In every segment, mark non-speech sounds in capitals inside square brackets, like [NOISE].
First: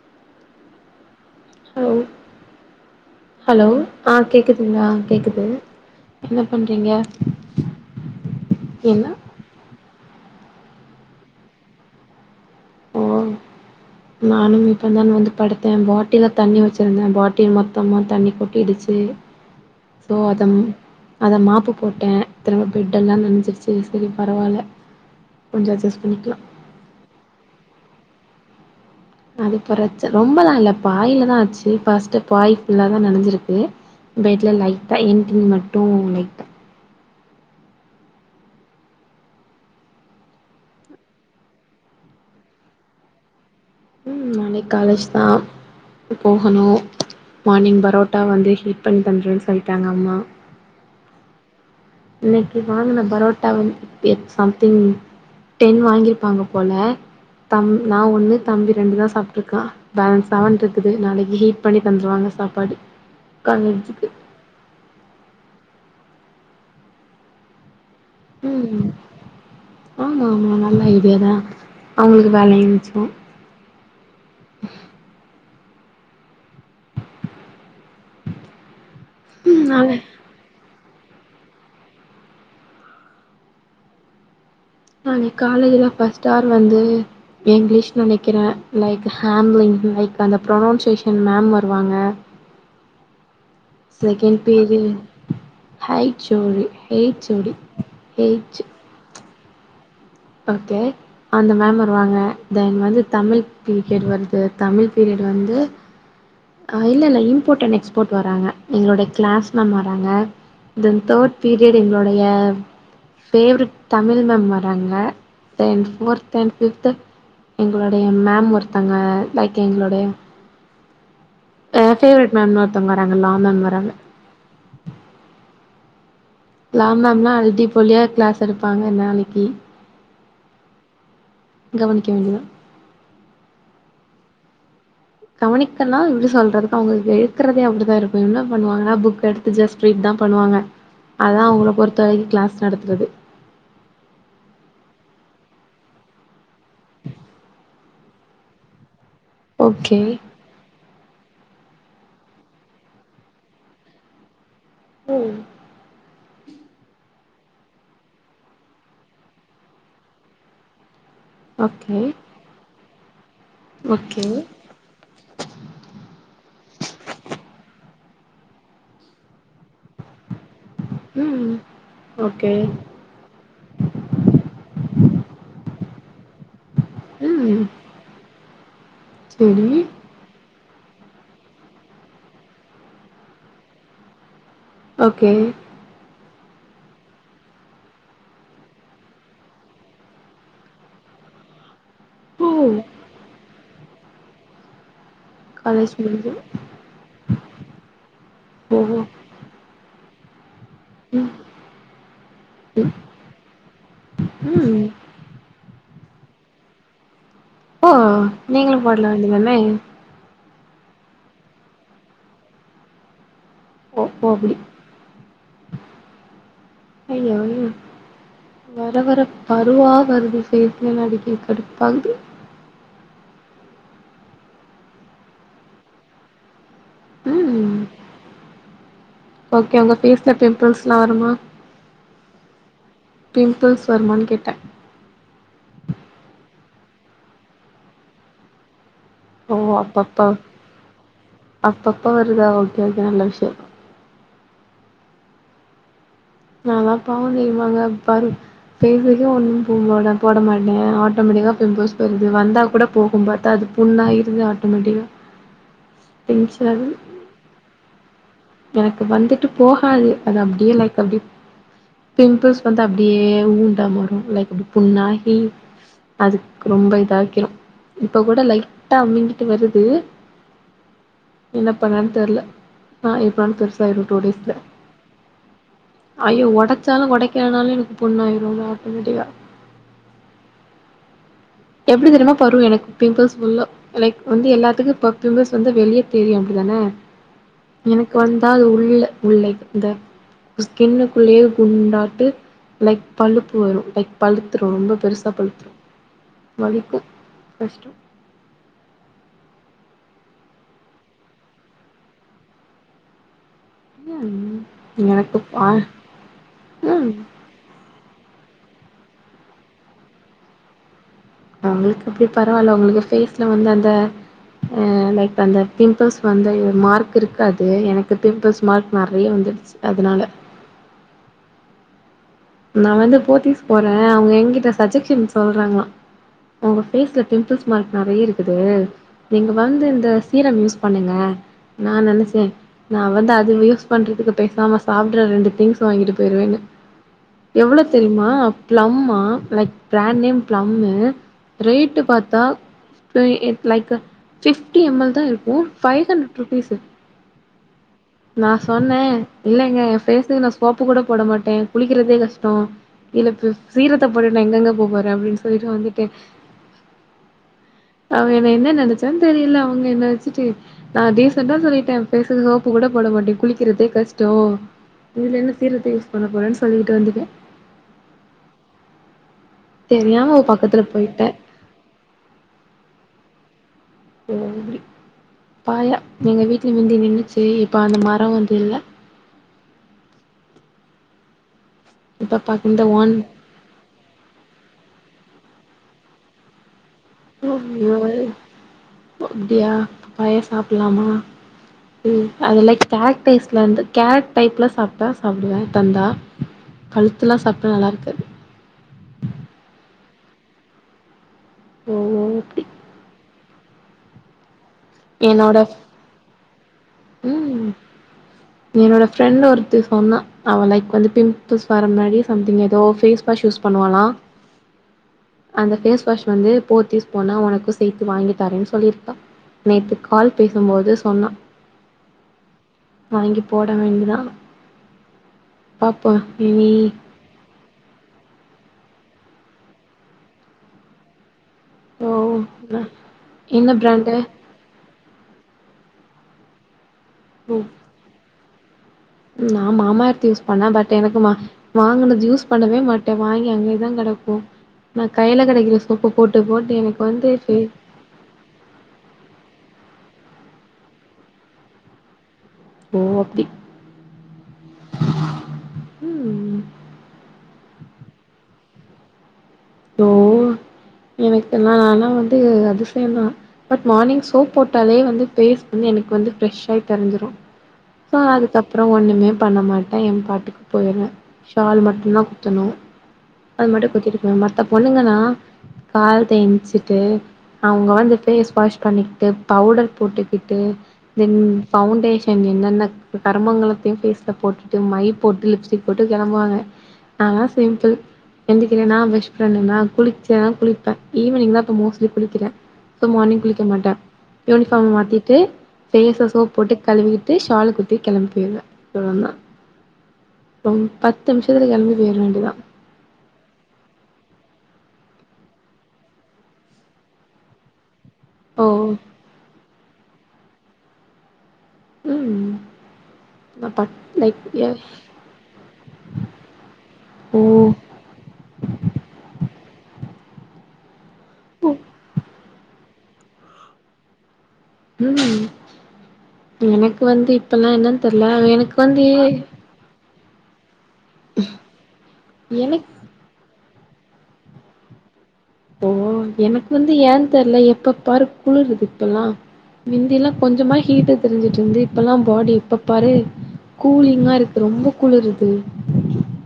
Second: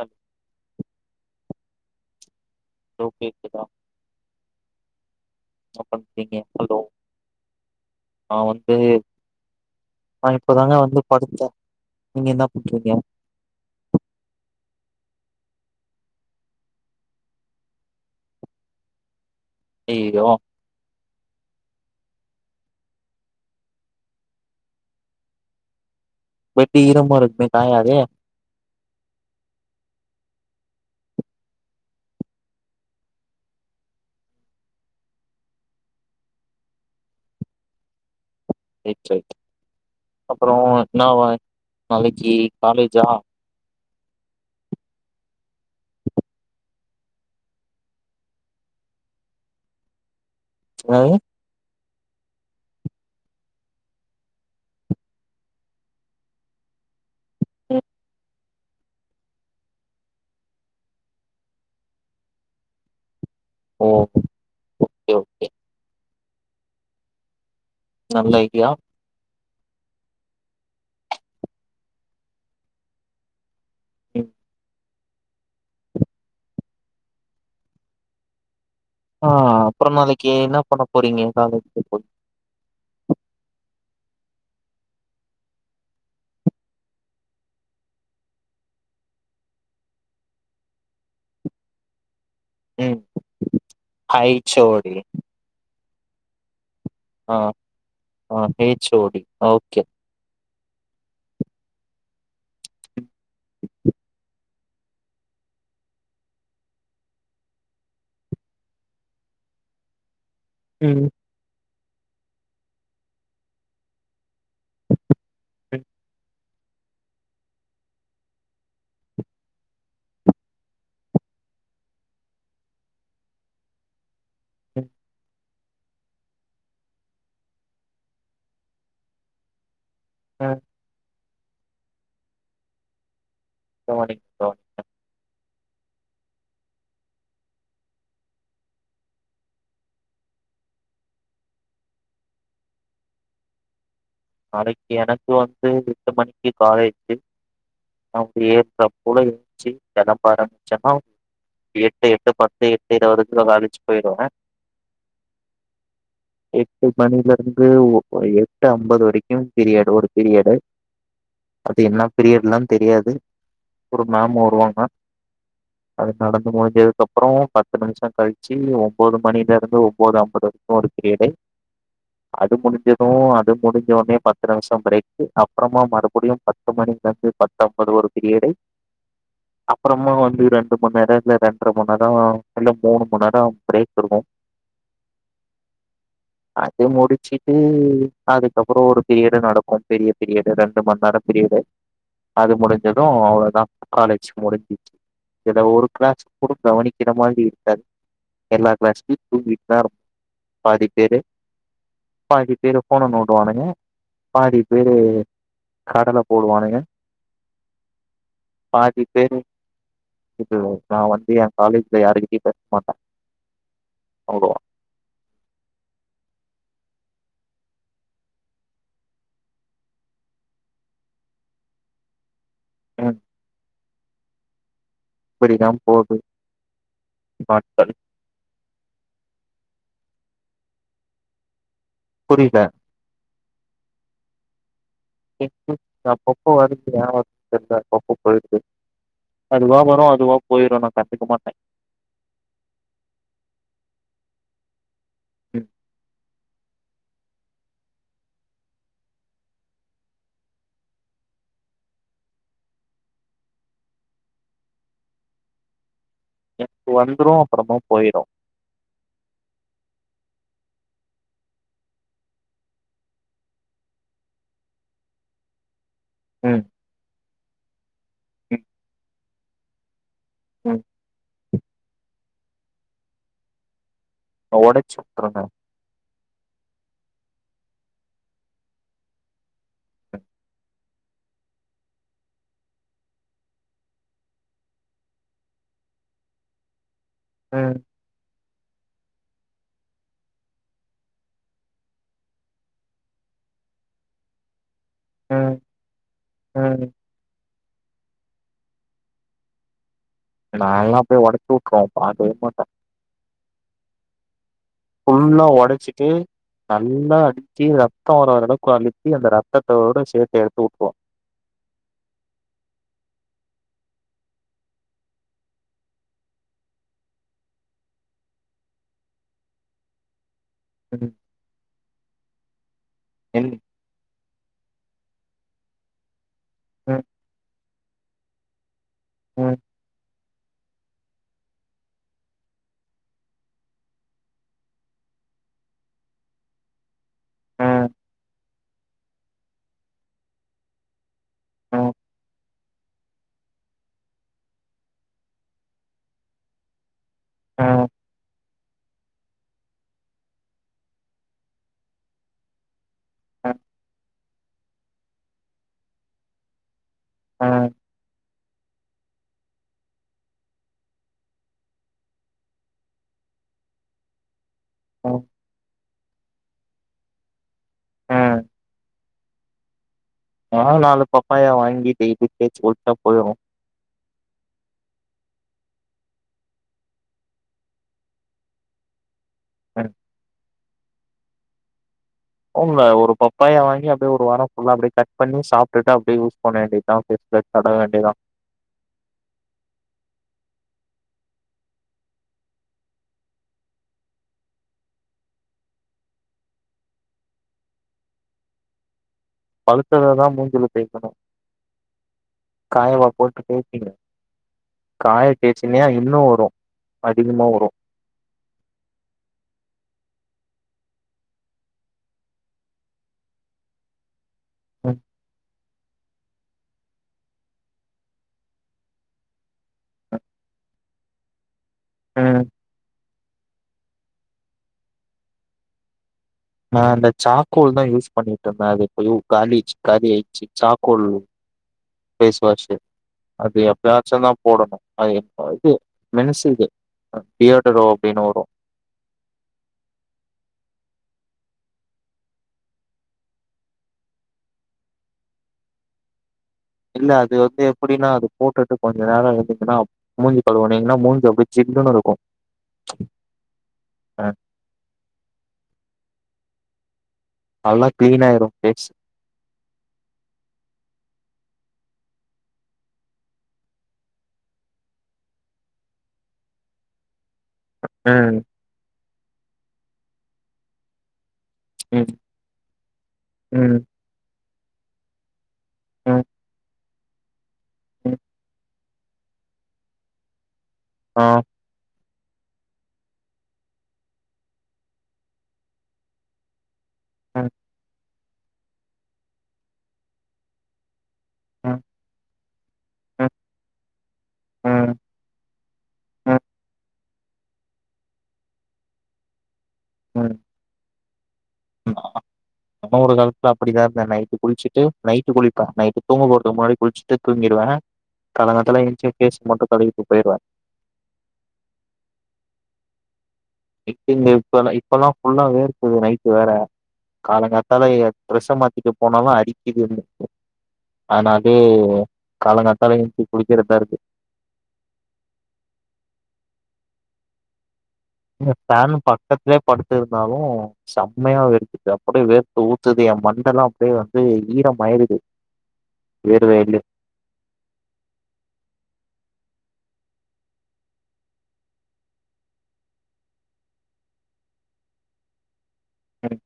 ஆஹமா hello கேக்குதா hello ஆ கேக்குதுங்ளா கேக்குது என்ன பண்றீங்க என்ன ஹலோ பண்றிங்க நா வந்து நா இப்பதாங்க வந்து படுத்தே நீங்க என்னப் ஓ நானும் இப்ப தான் வந்து படுத்தே பாட்டில தண்ணி வச்சிருந்தே பாட்டில் மொத்தமா தண்ணி கொட்டிடுச்சி சோ ஐயயோ அத ம் அத மாப்பு போட்ட திரும்ப பெட்டெல்லா நனன்சிருச்சி செரி பரவால்ல கொஞ்சே அஜஸ் பெட்டு ஈரமா இருக்மே காயாதே அது பிரச்ச ரொம்பலா இல்ல பாயிலதா ஆச்சி ஃபஸ்ட் பாய் ஃபுல்லாதா நெனஞ்சிருக்கு பெட்ல லைட்டா இன்குளு மட்டு லைட்டா ஏக் சாய் அப்றோ இன்னாவா நாளைக்கி காலேஜா ம் அன்னைக் காலேஜ் தா போகனு மானிங் பரோட்டா வந்து ஹீட் பண்ணி தந்துறன் சொல்ட்டாங்க அம்மா வரு இன்னைக்கு வாங்குன பரோட்டா வந்து பியட்ஸ் சம்திங் டென் வாங்கிருப்பாங்க போல தம் ம், நா ஒன்னு தம்பி ரெண்டு தா சாப்டுருக்கா பேலன்ஸ செவன்ட்ருக்குது நாளைக்கு ஹீட் பண்ணி தந்துருவாங்க சாப்பாடு ஓ காலேஜுக்கு ஒகே ஒகே நல்ல ஐடியா ஆமாமா நல்ல ஐடியாதா அவுங்களுக்கு வேலயு மிச்சோ ம் ஆ ம் அப்றோ நாளை நாளைக்கு என்ன பண்ண போறீங்க காலேஜ்ல போயி நாளைக் காலேஜ்ல ஃபஸ்ட் ஆர் வந்து இங்கிலீஷ் நெனைக்கிறே லைக் ஹம்லிங் லைக் அந்த ப்ரொனொன்சேஷன் மேம் வருவாங்க ம் செகன் ஹைச் ஓ பேஜி டி ஹைக் சோரு ஹெய் ஆ சோடி ஆ எயிச்சு H O D okay okay அந்த மேம் வருவாங்க தென் வந்து தமிழ் பீரியட் வருது தமிழ் பீரியட் வந்து ஆ இல்ல இல்ல இம்போட் அண்ட் எக்ஸ்போட் வராங்க எங்களோட கிளாஸ் மேம் வராங்க தென் ம் தேட் பீரியட் எங்ளோடைய பேவரெட் தமிழ் மேம் வராங்க தென் ம் ஃபோர்த் என்ட் ஃபிப்து எங்களோடைய மேம் ஒருத்தங்க லைக் எங்களோடைய அ பேவரெட் மேம் ஒருத்தங்க வராங்கல்லா ஆ மேம் வராங்க ம் லா மேம்லா அல்டி போலியா கிளாஸ் எடுப்பாங்க நாளைக்கி அ கவனிக்க வேண்டியவ போ மாட்டேங்க் பா கவனிக்கலா எப்டி சொல்றதுக்கு அவுங்க ஏக்கறதே அப்டிதா இருக்கு என்ன பண்ணுவாங்கனா புக் எடுத்து ஜஸ் ரீட் தா ப பண்ணுவாங்க அதா அவுங்கள பொறுத்த வரைக்கு கிளாஸ் நடத்துறது [INAUDIBLE] நாளைக்கு எனக்கு வந்து எட்டு மணிக்கு காலேஜு நா பெரிய ஸ்டாப் உலக சி ஓகே கடப்பாற ஜப்பாவ் எட்டு எட்டு பத்து எட்டு இருவதுக்கு அங்க ஆபிஸ் போயிடுவங்க ம் எட்டு மணிலருந்து ஒ எட்டு ஐம்பது வரிக்கு பெரிய டோரு பெரிய எடே அது ஓகே என்ன பிரியட்லா தெரியாது ஒரு ஓகே மேம் வருவாங்க அது நடந்து முடிஞ்சதுக்கு அப்றோ பத்து நிமிஷோ கழிச்சி ஒம்போது மணிலருந்து ஒம்போது ஐம்பது ஒரு பீரியடை ம் ஓகே அது முடிஞ்சது அது முடிஞ்ச ஒனே சாம்பார் எட்டு அப்றமா மறுபடியு பத்து மணிலர்ந்து ம் பத்தம்பது ஒரு பீரியடை செரி அப்றமா வந்து இரண் ட்டு மண் நேரத்துல்ல ரெண்ட்ர மண்நேரோ இல்ல மூணு மண் நேரோ பிரேக் இருக்கு ஓகே அது முடிச்சுட்டு அதுக்கப்பறொ ஒரு பீரியடு நடக்கும் பெரிய பீரியடு ரெண்டு மண்நேர பீரியடு ஓ அது முடிஞ்சது அவ்ளோதா காலேஜ் முடிஞ்சுச் இத ஒரு காலேஜ் கிளாஸ முடிஞ்சு கூட கவனிக்கிற மாதிரி இருக்காது எல்லா ஓ கிளாஸ்லயும் தூங்கிட்தா இரு பாதி பேரு ம் பாதி பேரு ம் ஃபோன நோண்டுவான்ங்க. பாதி ம் பேரு கடல போடுவானுங்க. ஓ நீங்களு பாதி பாடல பேரு வேண்டியதானே [UNINTELLIGIBLE] நா வந்து என் காலேஜ்ல யாருகிட்டயு பேச மாட்டே ஓ போ அப்டி ஐயா வர வர பருவா வருது ஃபேஸ்ல நடுக்கி கடுப்பாகுது எனக் இப்படிதாம் போது ம் ப்பாட்கள் ஓகே உங்க ஃபேஸ்ல பிம்பிள்ஸ்ல்லா வருமா புரியல பிம்பிள்ஸ் வருமான் கேட்டே பிம்பல்ஸ் அப்பப்போ வருது ஏ வருதுன்னு தெர்ல அப்பப்போ போயிருது. ஓ அதுவா வரு அப்பப்ப அதுவா போயிரு நா கண்டுக்க மாட்டே [INAUDIBLE] அப்பப்ப வருதா ஓகே ஓகே நல்ல விஷயோ ம் நால்லா பாவொந் தெரியுமாங்க பரு ஃபேஸுக்கு ஒன்னும் போட மாட்ட போட மாட்ட ஆட்டோமேட்டிக்கா பிம்பிள்ஸ் பெய்ருது வந்தா கூட போகும் பாத்தா அது புண்ணாயிருது ஆட்டோமேட்டிக்கா டென்ஷன் எனக் ஆகுது வந்துரு அப்றமா போய்ரு எனக்கு வந்துட்டு போகாது அது அப்டியே லைக் அப்டி பிம்பிள்ஸ் வந்து அப்டியே ஊண்டா மாறு லைக் அப்டி புண்ணாகி ம் அதுக் ரொம்ப இதாக்கிரு இப்ப கூட ம் லைட்டா அமிங்கிட்டு வருது ம் என்ன பண்ணன் தெர்ல ஆ எப்பனாலு பெருசாய்ரு ஒடச்சு வுட்ருங்க ஐயோ ஒடச்சாலு ஒடைக்கலனாலு எனக்கு புண்ணாயிரு அது ஆட்டோமேட்டிக்கா எப்டி தெரிமா பரு எனக்கு பிம்பிள்ஸ் ஃபுல்லா லைக் வந்து எல்லாத்துக்கு இப்ப பிம்பிள்ஸ் வந்து வெளிய தெரியு அப்டி தான ம் எனக்கு வந்தா அது உள்ள உள் லைக் இந்த ஸ்கின்னுக்குள்ளேயே குண்டாட்டு லைக் பழுப்பு வரு லைக் பழுத்துரு ரொம்ப பெருசா ம் பழுத்துரு ம் வலிக்கு கஷ்டோ நால்லா போய் ஒடச்சு வுட்ருவ பாக்கவே மாட்ட ஏ ம் எனக்கு ஃபுல்லா ஆ ஒடச்சிட்டு ம் நல்லா அடுத்தி ரத் த்தோ வர அளவுக்கு அழுத்தி அந்த ரத்தத்தோட சேத்து எடுத்து வுட்டுவோ நம்ளுக்கு அப்டி பரவால்ல ஒங்களுக்கு ஃபேஸ்ல வந்து அந்த அ லைக் அந்த பிம்பிள்ஸ் வந்த மார்க் இருக்காது எனக்கு பிம்பிள்ஸ் மார்க் நெறைய வந்து டுச்சு அதனால ம் நா வந்து என் போத்தீஸ் போற அவங்க எங்கிட்ட சஜெக்ஷன் சொல்றாங்ளா ஒங்க ம் ஃபேஸ்ல பிம்பிள்ஸ் மார்க் நெறைய இருக்குது நீங்க ம் வந்து இந்த சீரம் யூஸ் பண்ணுங்க நா நெனச்சே நா வந்து அது வேய்ஸ் பண்றதுக்கு பேசாம சாப்டுற ரெண்டு திங்ஸ் வாங்கிட்டு பேய்ருவன்ன எவ்ளோ ம் தெரிமா பிளம்மா லைக் பிராண்ட் நேம் ப்ளம்மு ம் ரேட்டு் பாத்தா இ லைக்கு பிப்டி எம் எல் தா இருக்கு ஃபைவ் ஹண்ட்ரட் ருப்பீசு ம் நா சொன்ன இல்லங்க எ பேசுக்கு நா சோப்பு கூட போட மாட்டே குளிக்கிறதே கஷ்டோ இல்ல இப்ப ம் சீரத்த போட்டுட்டு நா எங்கங்க போபோற அப்டின் சொல்லிட்டு வந்துட்டே ம் அவ என்ன என்ன நனச்சு அதா தெரில அவங்க என்ன வச்சுட்டு நா டீசண்டா சொல்லிட்ட பேசுக்கு சோப்பு கூட போட மாட்ட குளிக்கிறதே க கஷ்டோ ம் இதுல என்ன சீரத்த யூஸ் பண்ண போறேன் சொல்லிட்டு வந்துட்ட ஆ நாலு பப்பாயா வாங்கி டெய்லி தேச்சி குள்ச்சா போய்ரு [UNINTELLIGIBLE] பாயா எங்க வீட்ல மிந்தி நின்னுச்சி இப்ப அந்த மரோ வந்து இல்ல ஆ இப்ப பா ஓன்ல இந்த ஒன் ஒரு பப்பாயா வாங்கி அப்டியே ஒரு வாரோ ஃபுல்லா அப்டியே கட் பண்ணி சாப்டுட்டு அப்டியே யூஸ் பண்ண வேண்டியதா ஃபேஸ்ல [UNINTELLIGIBLE] ஓ தடவ வேண்டியதா அப்டியா பப்பாயா சாப்புலாமா உம் அது லைக் கேட் டைஸ்ல இந்து கேட் டைப்ல சாப்ட்டா சாப்டுவ தந்தா கழுத்துல்லா சாப்டா நல்லா இருக்காது பழுத்ததா தா மூஞ்சில தேக்கணு ஓ அப்டி காயவா போட் தேப்பீங்க காய என்னோட தேச்சின்யா இன்னு வரு அதிகமா ம் வரு என்னோட ஃப்ரெண்ட் ஒருத்தி சொன்னா அவ லைக் வந்து பிம்பிள்ஸ் வர முன்னாடி சம்திங் ஏதோ ஃபேஸ் வாஷ் யூஸ் பண்ணுவாலா உம் அந்த ஃபேஸ் வாஷ் வந்து போத்தீஸ் போனா ஒனக்கு சேத்து வாங்கிதரேன் சொல்லிர்கா நேத்து கால் பேசும்போது சொன்னா உம் வாங்கி போட வேண்டிதா பப் நா அந்த சாக்கோல் தா யூஸ் பண்ணிட்டு இருந்த அது ஐயோ காலிச்சு காலியாச்சி சாக்கோல் ஓ ஃபேஸ் வாஷு ந அது என்ன பிராண்டு எப்பயாச்சு தா போடணு அது இது மென்சு இது பியடரோ அப்டின்னு வரு நா மாமாயிரத்து யூஸ் பண்ண பட் எனக்கு வாங் வாங்கனது யூஸ் பண்ணவே மாட்ட வாங்கி அங்கே தா கட இருக்கு ந கையில கெடைக்கிற சோப்பு போட் இல்ல அது வந்து எப்டின்னா அது போட்டுட்டு கொஞ்ச நேர இருந்துச்சுன்னா மூஞ்சு கழுவுனீங்னா மூஞ்சு அப்டி சில்லுன்னு இருக்கு ஓ அப்டி உம் நல்லா கிளீன் ஆயிரு ஃபேஸ் ஓ எனக்குல்லா ஆனா வந்து அதுசையதா பட் மார்னிங் சோப் போட்டாலே வந்து பேஸ் வந்து எனக்கு வந்து ஃப்ரஷ் ஆயி தெரிஞ்சிரு சோ ம் அதுக்கப்றோ ஒண்ணுமே பண்ண மாட்டே என் பாட்டுக்கு போய்ற சால் மட்டு ம் தா குத்தணு அது ம் மட்டு குத்திட்டு மத்த பொண்ணுங்கன்னா ம் கால் தேஞ்சுட்டு அவங்க ம் வந்துட்டு ஷ்பஸ் பண்ணிக்கிட்டு பவுடர் போட்டுக்கிட்டு ஆ தென் பவுண்டேஷன் என்னென்ன கருமங்களலத்தையு ஃபேஸ்ல போட்டுட்டு மை போட்டு லிப்ஸ்டிக் போட்டு கெளம்புவாங்க நாலா ம் சிம்பிள் எந்திகிறனா ப்ரெஸ் பண்றனா குளிச்சதா குளிப்ப ஈவினிங் தா இப்ப ம் மோஸ்ட்லி குளிக்கிற சோ ம் மார்னிங் குளிக்க மாட்ட ம் யூனிஃபார்ம் மாத்திட்டு ஃபேஸ்ஸ ம் சோப் போட்டு கழுவி ட்டு சால் குத்தி கெளம்பி போய்ருவ இவ்ளோதா பொங் [INAUDIBLE] இன்னூறு காலத்துல அப்டிதா இருந்த நைட்டு குளிச்சுட்டு நைட்டு குளிப்ப நைட்டு தூங்க போறதுக்கு முன்னாடி குளிச்சுட்டு தூங்கிடுவ ஓ காளங்காத்தால ஏன்சி ஃபேஸ் மட்டு தடவிட்டு போயிடுவ உம் இப் இப் இப்பெல்லா ஃபுல்லா வேர்க்குது நைட்டு வேற ஓ காலங்காத்தால பிரெஷ்ஷ மாத்திட்டு போனாலு அடிக்குதுன்னு ஆனதுே ஓ காலங்காத்தால ஏன்ச்சி குளக்கிறதா இருக்கு ம் எனக்கு வந்து இப்பெல்லா என்ன ல்ல எனக்கு வந்து ந்தாலு செம்மையா வேர்க்குது அப்படியே வேர்த்த எனக் ஊத்துது எ மண்ட லா அதே வந்து ஈரம் மாயிறுது ஓ எனக்கு வந்து ஏன் தெர்ல எப்ப பாரு குளுற்து இப்பெல்லா மிந்தி எல்லா கொஞ்சமா ஹீட் தெரிஞ்சுட்டு இருந்து இப்பெல்லா பாடி எப்ப பாரு கூலிங்கா இருக்கு ரொம்ப குளுருது ம்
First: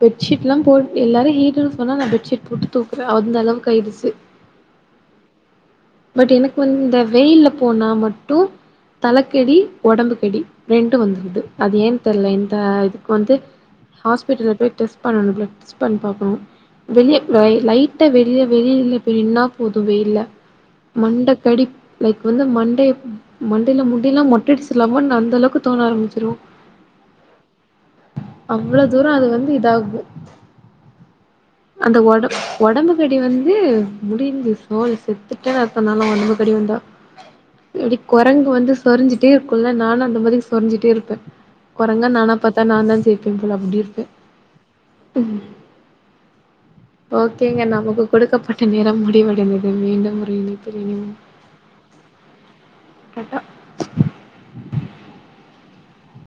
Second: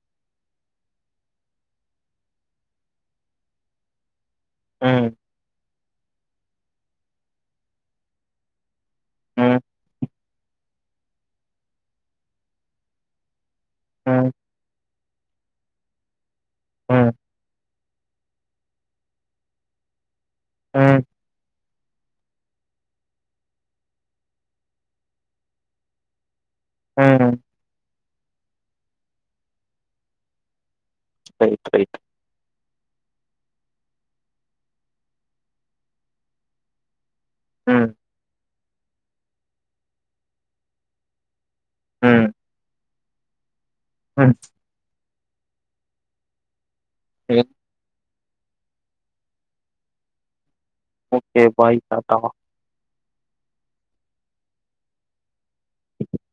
பெட்ஷீட் எல்லா போ எல்லாரு ஹீட்டுன்ன சொன்னா நா பெட்ஷீட் போட்டு தூக்குவே அந்தளவுக் ஆயிடுச்சு ம் பட் எனக்கு வந்து இந்த வெயில்ல போனா மட்டு தலக்கெடி ம் உடம்புக்கடி ரெண்டு வந்துருது அது ஏன்னு தெர்ல இந்த இதுக்கு வந்து ஹாஸ்பிட்டல போய் டெஸ்ட் பண்ணு பிலட்ஸ் பண்ணி பாக்கணு ம் வெளிய லைட்டா வெயி [UNINTELLIGIBLE] பெ நின்னா போது வெயில்ல ம் ம் மண்ட கடிப் லைக் வந்து மண்டே மண்டைல முடி எல்லா மொட்டையடிச்சல்லாமா அந்த அளவுக்கு தோண ஆரம்பிச்சிரு ம் அவ்ளோ தூர அது வந்து இதாகு ரைட் ரைட் அந்த ஒட ஒடம்புக்கடி வந்து முடிஞ்ச சோலி செத்துட்டேன்னு அர்த்த நா லா உடம்புக்கடி வந்தா ம், எடி குரங்கு வந்து சொரிஞ்சிட்டே இருக்குல்ல நானு அந்த மாரி சொரிஞ்சிட்டே இருப்ப குரங்கா ம், நானா பாத்தா நா தா ஜெய்ப்ப போல அப்டி இருக் ம் ம் ஓகேங்க நமக்கு கொடுக்கப்பட்ட நேரம் முடிவடைந்தது மீண்டும் ஒரு இணைப் ஓகே பாய் டாடா டாட்டா